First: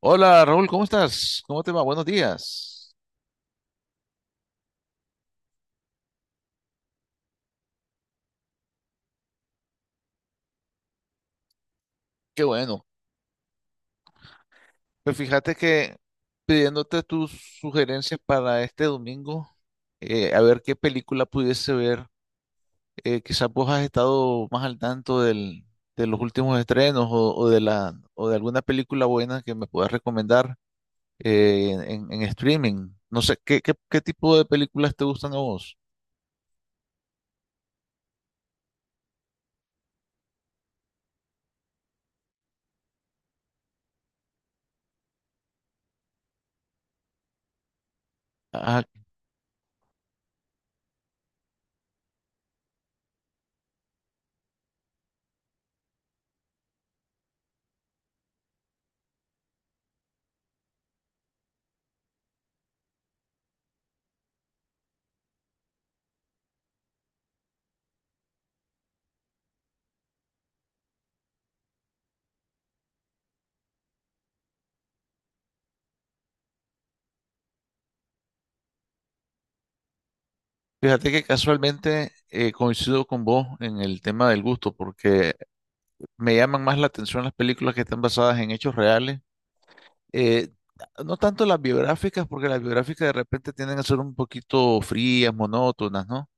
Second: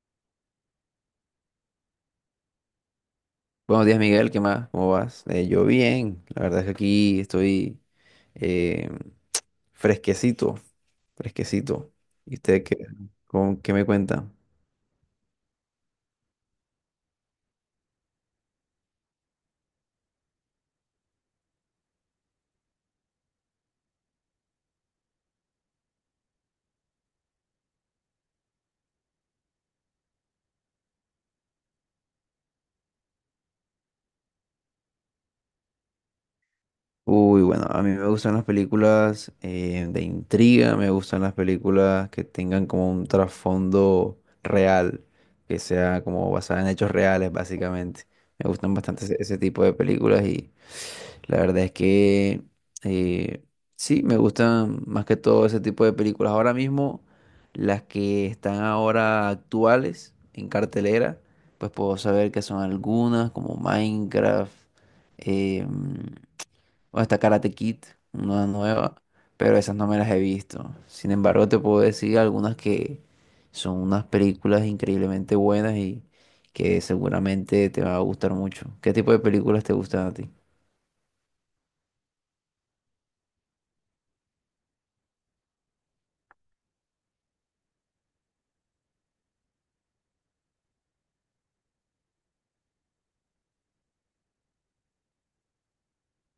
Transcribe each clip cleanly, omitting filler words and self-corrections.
Hola Raúl, ¿cómo estás? ¿Cómo te va? Buenos días. Buenos días, Miguel, ¿qué más? ¿Cómo vas? Yo bien, la verdad es que aquí estoy eh, fresquecito, fresquecito. ¿Y Qué usted qué, bueno. Qué me cuenta? Pues fíjate que pidiéndote tus sugerencias para este domingo, a ver qué película pudiese ver. Quizás vos has estado más al tanto de los últimos estrenos o de alguna película buena que me puedas recomendar en streaming. No sé, ¿qué tipo de películas te gustan a vos? Uy, bueno, a mí me gustan las películas de intriga, me gustan las películas que tengan como un trasfondo real, que sea como basada en hechos reales, básicamente. Me gustan Ah, bastante ese tipo de películas y la verdad es que eh, sí, me gustan más que todo ese tipo de películas. Ahora mismo, las que están ahora actuales en cartelera, pues puedo saber que son algunas como Minecraft, em, o hasta Karate Kid, una nueva, pero esas no me las he visto. Sin embargo, te puedo decir algunas que son unas películas increíblemente buenas y que seguramente te va a gustar mucho. ¿Qué tipo de películas te gustan a ti? fíjate que casualmente coincido con vos en el tema del gusto, porque me llaman más la atención las películas que están basadas en hechos reales. eh, no tanto las biográficas, porque las biográficas de repente tienden a ser un poquito frías, monótonas, ¿no?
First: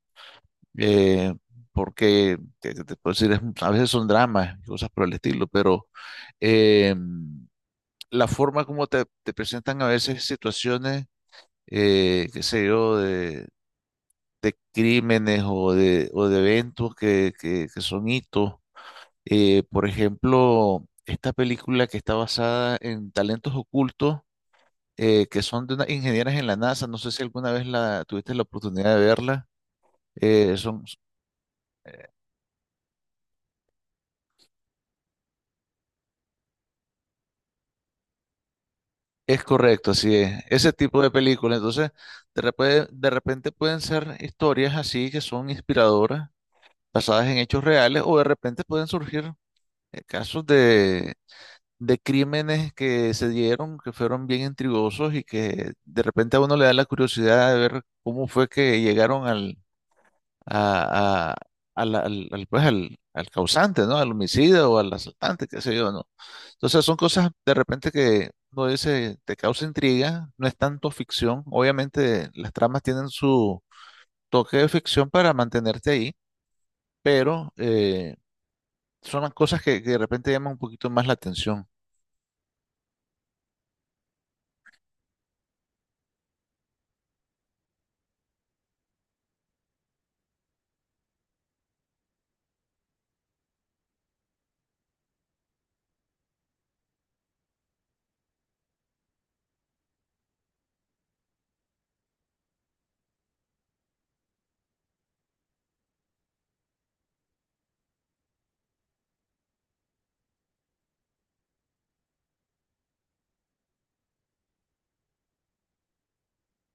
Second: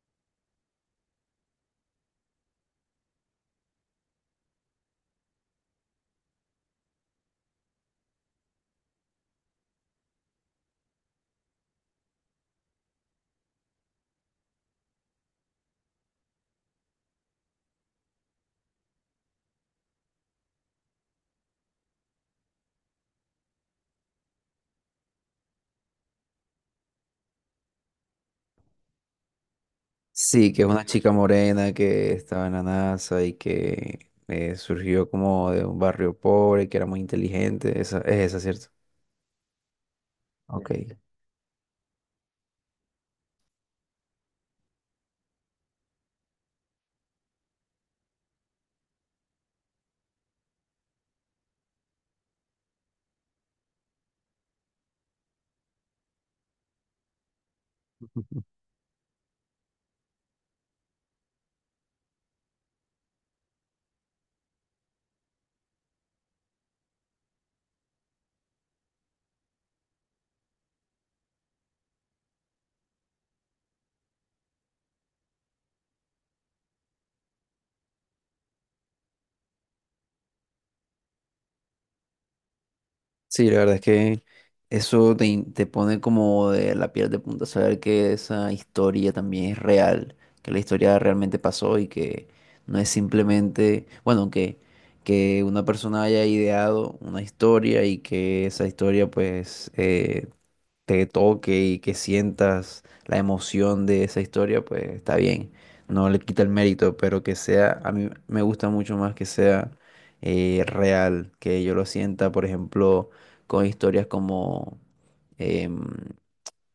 Eh, ¿Qué te puedo decir? A veces son dramas y cosas por el estilo, pero eh, la forma como te presentan a veces situaciones, qué sé yo, de crímenes o de eventos que son hitos. Por ejemplo, esta película que está basada en talentos ocultos, que son de unas ingenieras en la NASA, no sé si alguna vez la tuviste la oportunidad de verla. Sí, eh, que es son, una chica morena que estaba en la NASA y que surgió como de un barrio pobre, que era muy inteligente. Es esa, ¿cierto? es correcto, así es. Ok. Ese tipo de películas. Entonces, de repente pueden ser historias así que son inspiradoras, basadas en hechos reales, o de repente pueden surgir casos de crímenes que se dieron, que fueron bien intrigosos y que de repente a uno le da la curiosidad de ver cómo fue que llegaron a, a- al causante, ¿no? Al homicida o al asaltante, qué sé yo, ¿no? Entonces son cosas de repente que uno dice, te causa intriga, no es tanto ficción. Obviamente las tramas tienen su toque de ficción para mantenerte ahí, pero son las cosas que de repente llaman un poquito más la atención. Sí, la verdad es que eso te, te pone como de la piel de punta saber que esa historia también es real, que la historia realmente pasó y que no es simplemente, bueno, que una persona haya ideado una historia y que esa historia pues te toque y que sientas la emoción de esa historia, pues está bien. No le quita el mérito, pero que sea, a mí me gusta mucho más que sea real, que yo lo sienta, por ejemplo, con historias como, em,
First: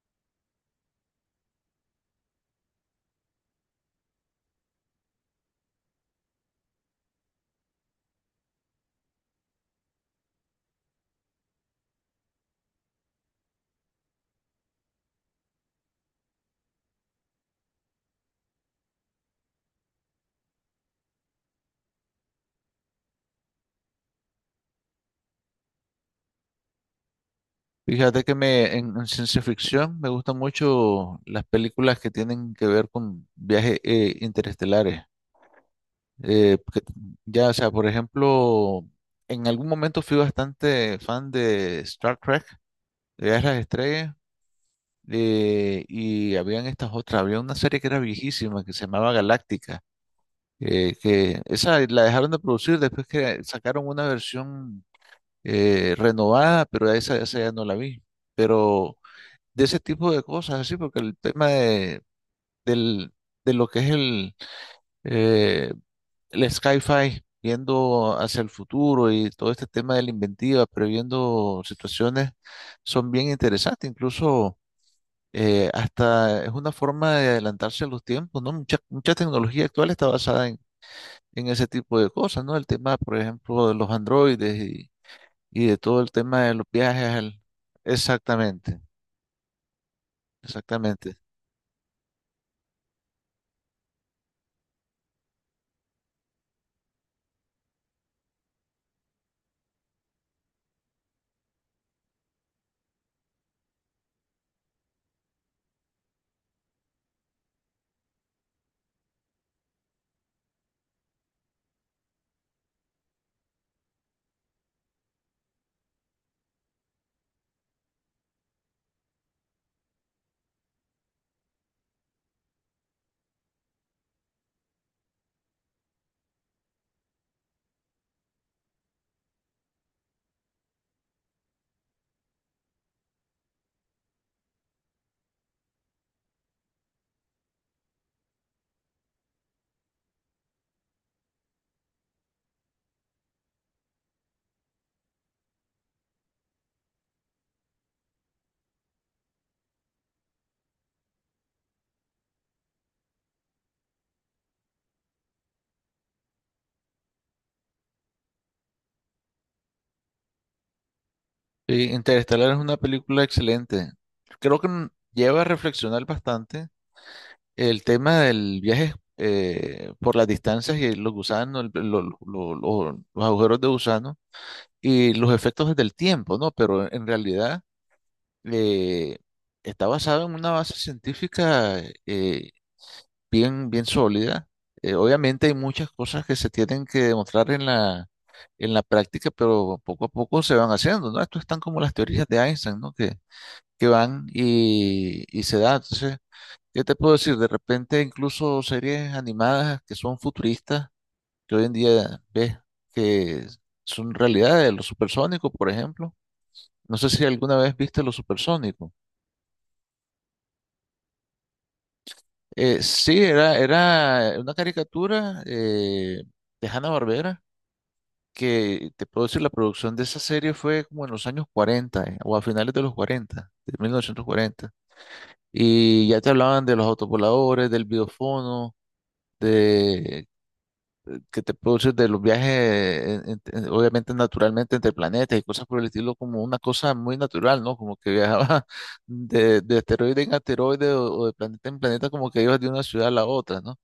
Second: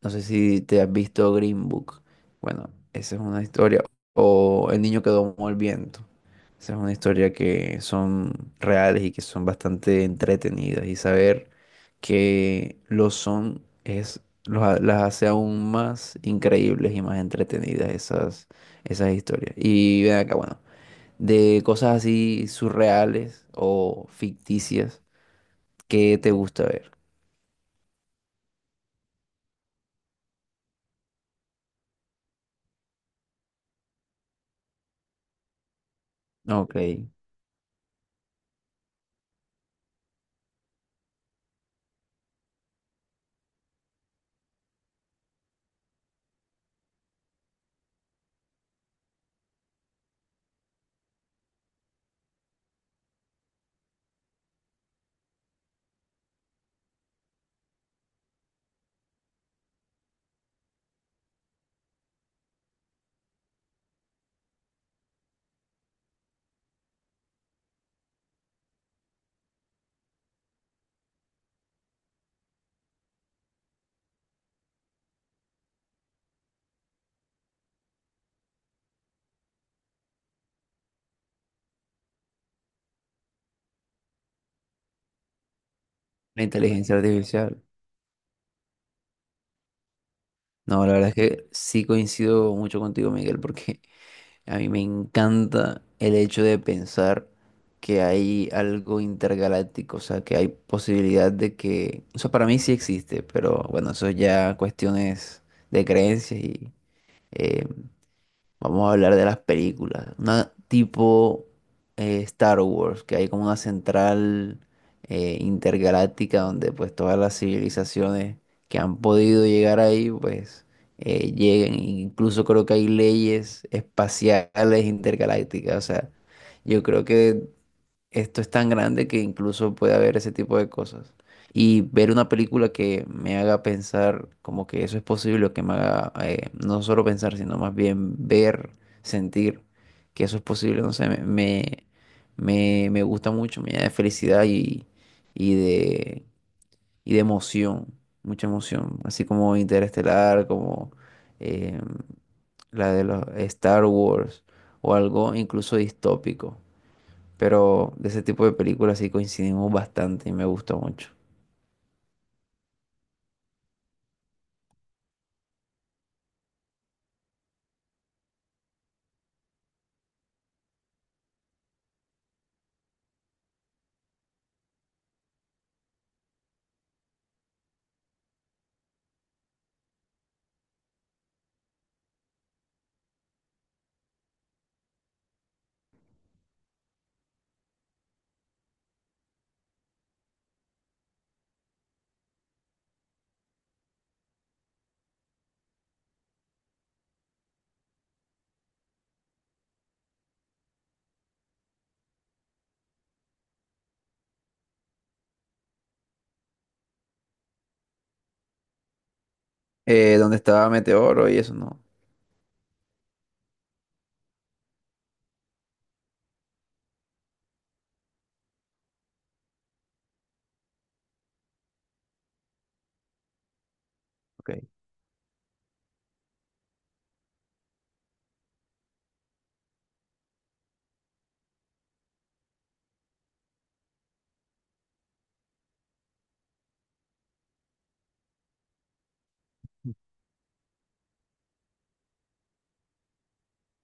no sé si te has visto Green Book. Bueno, esa es una historia. O El niño que domó el viento. Esa es una historia que son reales y que son bastante entretenidas. Y saber que lo son es, las hace aún más increíbles y más entretenidas esas, esas historias. Y ven acá, bueno, de cosas así surreales o ficticias, ¿qué te gusta ver? Fíjate que en ciencia ficción me gustan mucho las películas que tienen que ver con viajes interestelares. Eh, Ok, que- la ya, o sea, por ejemplo, en algún momento fui bastante fan de Star Trek, de Viajes a las Estrellas, y habían estas otras, había una serie que era viejísima que se llamaba Galáctica, que esa la dejaron de producir después que sacaron una versión renovada, pero esa ya no la vi. Pero de ese tipo de cosas, así, porque el tema del, de lo que es eh, el sci-fi, viendo hacia el futuro y todo este tema de la inventiva, previendo situaciones, son bien interesantes, incluso hasta es una forma de adelantarse a los tiempos, ¿no? Mucha tecnología actual está basada en ese tipo de cosas, ¿no? El tema, por ejemplo, de los androides y de todo el tema de los inteligencia viajes. artificial. Exactamente, No, la verdad es exactamente. que sí coincido mucho contigo, Miguel, porque a mí me encanta el hecho de pensar que hay algo intergaláctico, o sea, que hay posibilidad de que, o sea, para mí sí existe, pero bueno, eso ya cuestiones de creencias y eh, vamos a hablar de las películas. Una tipo Star Wars, que hay como una central intergaláctica donde pues todas las civilizaciones que han podido llegar ahí, pues lleguen. Incluso creo que hay leyes espaciales intergalácticas. O sea, yo creo que esto es tan grande que incluso puede haber ese tipo de cosas. Y ver una película que me haga pensar como que eso es posible, o que me haga no solo pensar, sino más bien ver, sentir que eso es posible, no sé, me gusta mucho, me llena de felicidad y, y de, y de emoción, mucha emoción, así como Interestelar, como eh, la de los Star Wars o algo incluso distópico. Pero de ese tipo de películas sí coincidimos bastante y me gustó mucho. Sí, Interestelar es una película excelente. Creo que lleva a reflexionar bastante el tema del viaje por las distancias y los gusanos, los agujeros de gusano y los efectos del tiempo, ¿no? Pero en realidad eh, está basado en una base científica eh, bien, bien sólida. Obviamente hay muchas cosas que se tienen que demostrar en la práctica, pero poco a poco se van haciendo, ¿no? Esto están como las teorías de Einstein, ¿no? Que van y se da. Entonces, ¿qué te puedo decir? De repente incluso series animadas que son futuristas, que hoy en día ves que son realidades, los supersónicos, por ejemplo. No sé si alguna vez viste los supersónicos. ¿Dónde estaba Meteoro y eso? No. Sí, era una caricatura de Hanna-Barbera, que te puedo decir, la producción de esa serie fue como en los años 40 o a finales de los 40, de mil novecientos Ok. cuarenta Y ya te hablaban de los autopoladores, del videofono, de, que te produces de los viajes, obviamente naturalmente entre planetas y cosas por el estilo, como una cosa muy natural, ¿no? Como que viajaba de, asteroide en asteroide o de planeta en planeta, como que ibas de una ciudad a la otra, ¿no?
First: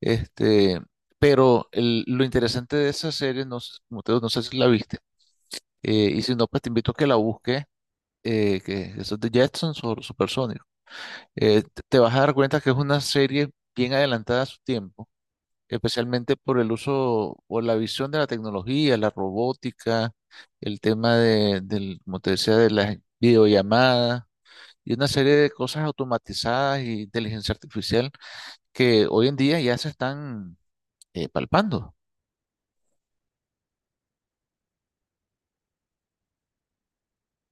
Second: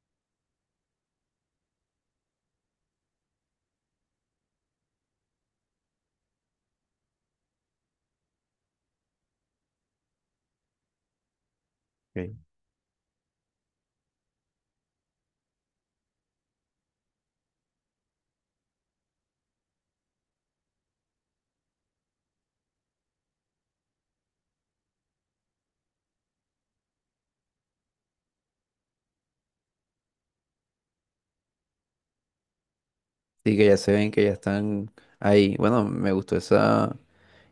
Este, pero lo interesante de esa serie, no, como te digo, no sé si la viste, y si no, pues te invito a que la busques. Que eso es de Jetsons o Supersonic, te vas a Ok. dar cuenta que es una serie bien adelantada a su tiempo, especialmente por el uso o la visión de la tecnología, la robótica, el tema como te decía, de las videollamadas y una serie de cosas automatizadas y inteligencia artificial que hoy en día ya se están palpando. Sí, que ya se ven que ya están ahí. Bueno, me gustó esa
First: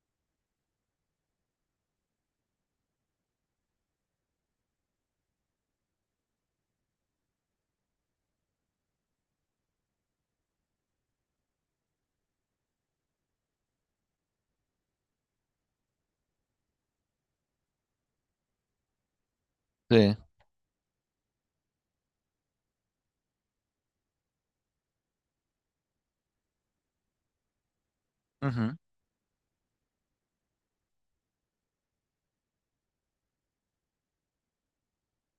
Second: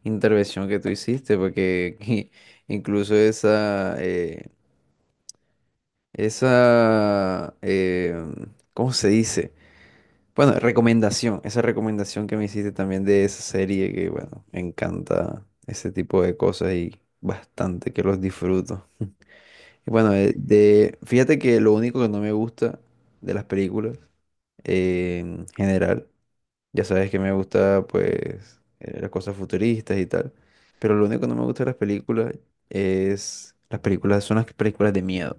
intervención que tú hiciste, porque incluso esa, esa, ¿cómo se dice? Bueno, recomendación, esa recomendación que me hiciste también de esa serie que, bueno, me encanta ese tipo de cosas y bastante que los disfruto. Y bueno, Sí. Fíjate que lo único que no me gusta de las películas en general ya sabes que me gusta, pues, Ujú. Las cosas futuristas y tal. Pero lo único que no me gusta de las películas es... Las películas son las películas de miedo.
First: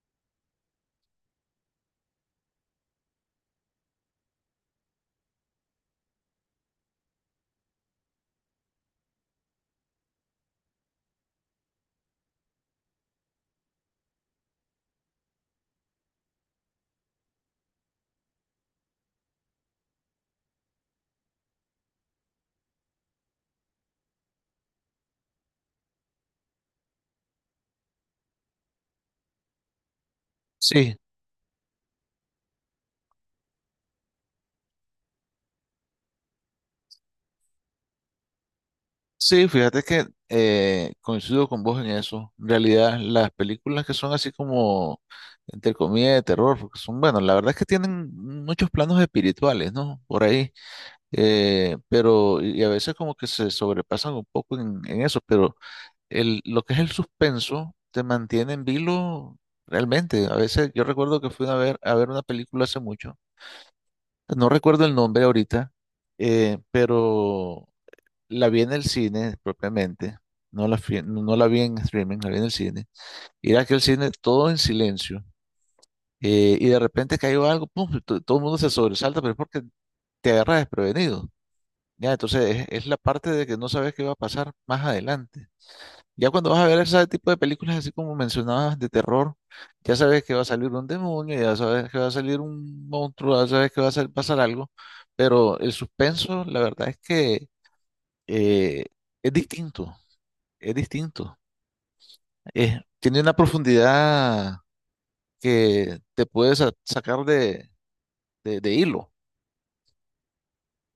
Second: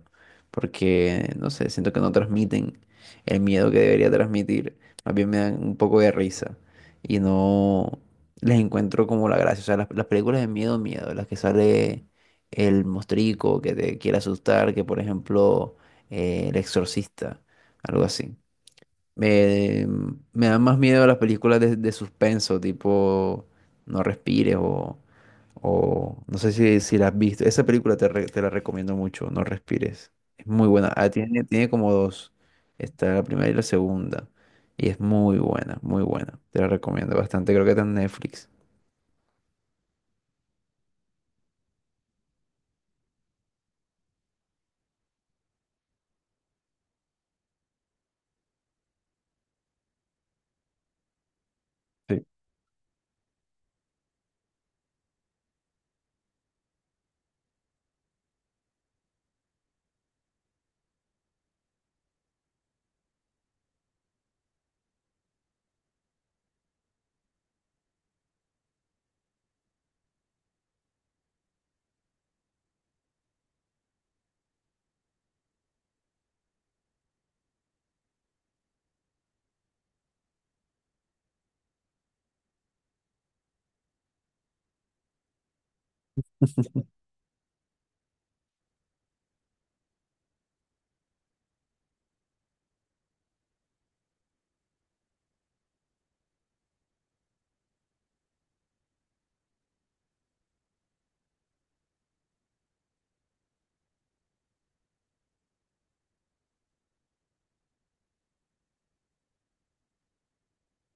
Porque, no sé, siento que no transmiten el miedo que debería transmitir. Más bien me dan un poco de risa. Y no les encuentro como la gracia. O sea, las películas de miedo, miedo. Las que sale el mostrico que te quiere asustar. Que, por ejemplo, El Exorcista. Algo así. Me, me dan más miedo las películas de suspenso, tipo No respires o no sé si la has visto. Esa película te, te la recomiendo mucho, No respires. Es muy buena. Sí, Ah, tiene, tiene como dos. Está la primera y la segunda. Y es muy buena, muy buena. Te la recomiendo bastante. Creo que está en Netflix. sí, fíjate que coincido con vos en eso. En realidad, las películas que son así como, entre comillas, de terror, porque son, bueno, la verdad es que tienen muchos planos espirituales, ¿no? Por ahí. Pero, y a veces como que se sobrepasan un poco en eso, pero el, lo que es el suspenso te mantiene en vilo realmente. A veces yo recuerdo que fui a ver una película hace mucho, no recuerdo el nombre ahorita, pero la vi en el cine propiamente, no la, no la vi en streaming, la vi en el cine. Y era aquel cine todo en silencio, y de repente cayó algo, pum, y todo el mundo se sobresalta, pero es porque te agarras desprevenido. Ya, entonces es la parte de que no sabes qué va a pasar más adelante. Ya cuando vas a ver ese tipo de películas, así como mencionabas, de terror, ya sabes que va a salir un demonio, ya sabes que va a salir un monstruo, ya sabes que va a pasar algo, pero el suspenso, la verdad es que eh, es distinto, es distinto. Tiene una profundidad que te puede sacar de hilo.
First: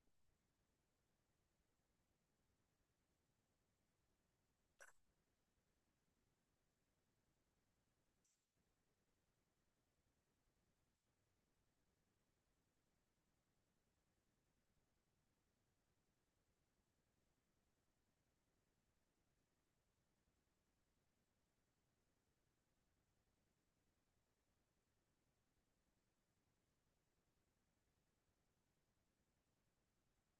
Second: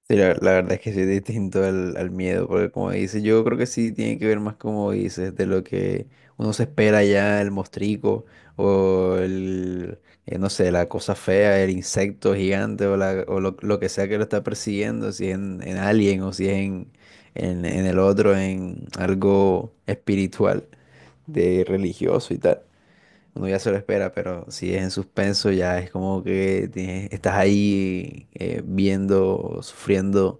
Sí, la verdad es que sí es distinto al, al miedo, porque como dices, yo creo que sí tiene que ver más como dices, de lo que uno se espera ya, el mostrico, o el, no sé, la cosa fea, el insecto gigante, o, la, o lo que sea que lo está persiguiendo, si es en Alien o si es en, en el otro, en algo espiritual, de religioso y tal. Uno ya se lo espera, pero si es en suspenso ya es como que estás ahí viendo, sufriendo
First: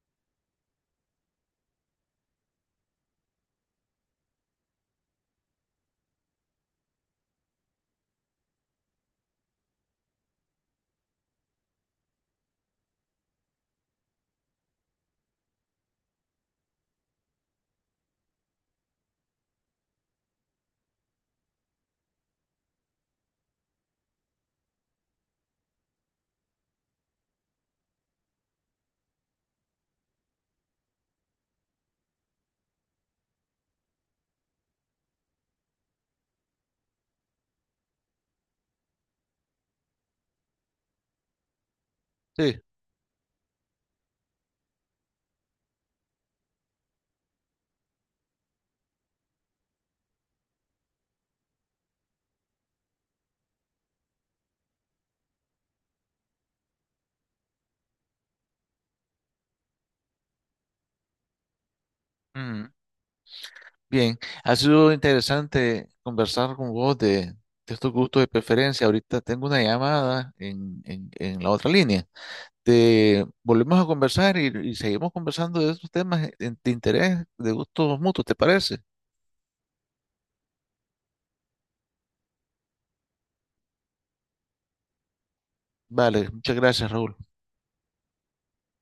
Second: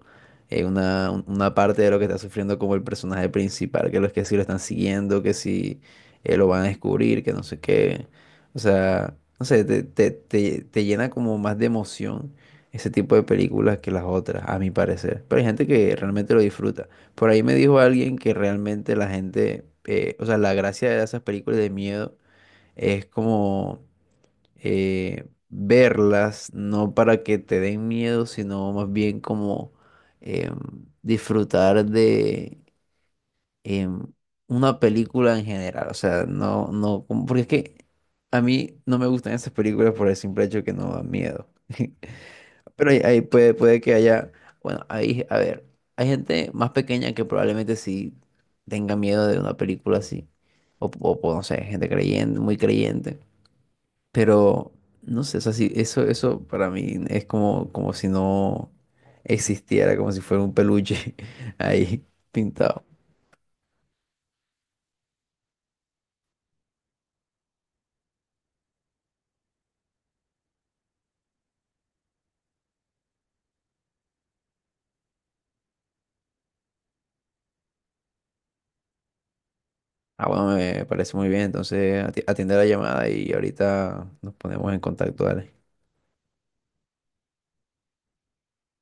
una, una parte de lo que está sufriendo como el personaje principal, que los que sí lo están siguiendo, que si lo van a descubrir, que no sé qué. O sea, no sé, te llena como más de emoción ese tipo de películas que las otras, a mi parecer. Pero hay gente que realmente lo disfruta. Por ahí me dijo alguien que realmente la gente, o sea, la gracia de esas películas de miedo es como verlas, no para que te den miedo, sino más bien como em, disfrutar de em, una película en general. O sea, no, no, como- porque es que a mí no me gustan esas películas por el simple hecho que no dan miedo. Sí. Pero ahí, ahí puede, puede que haya, bueno, ahí, a ver, hay gente más pequeña que probablemente sí tenga miedo de una película así. O, no sé, gente creyente, muy creyente. Pero, no sé, o sea, sí, eso para mí es como, como si no existiera, como si fuera un peluche ahí pintado. Bien, ha sido interesante conversar con vos de estos gustos de preferencia. Ahorita tengo una llamada en la otra línea. Te volvemos a conversar y seguimos conversando de estos temas de interés, de gustos mutuos, ¿te parece? Ah, bueno, me parece muy bien. Entonces, atiende la llamada y ahorita nos ponemos en contacto, dale. Vale, muchas gracias, Raúl.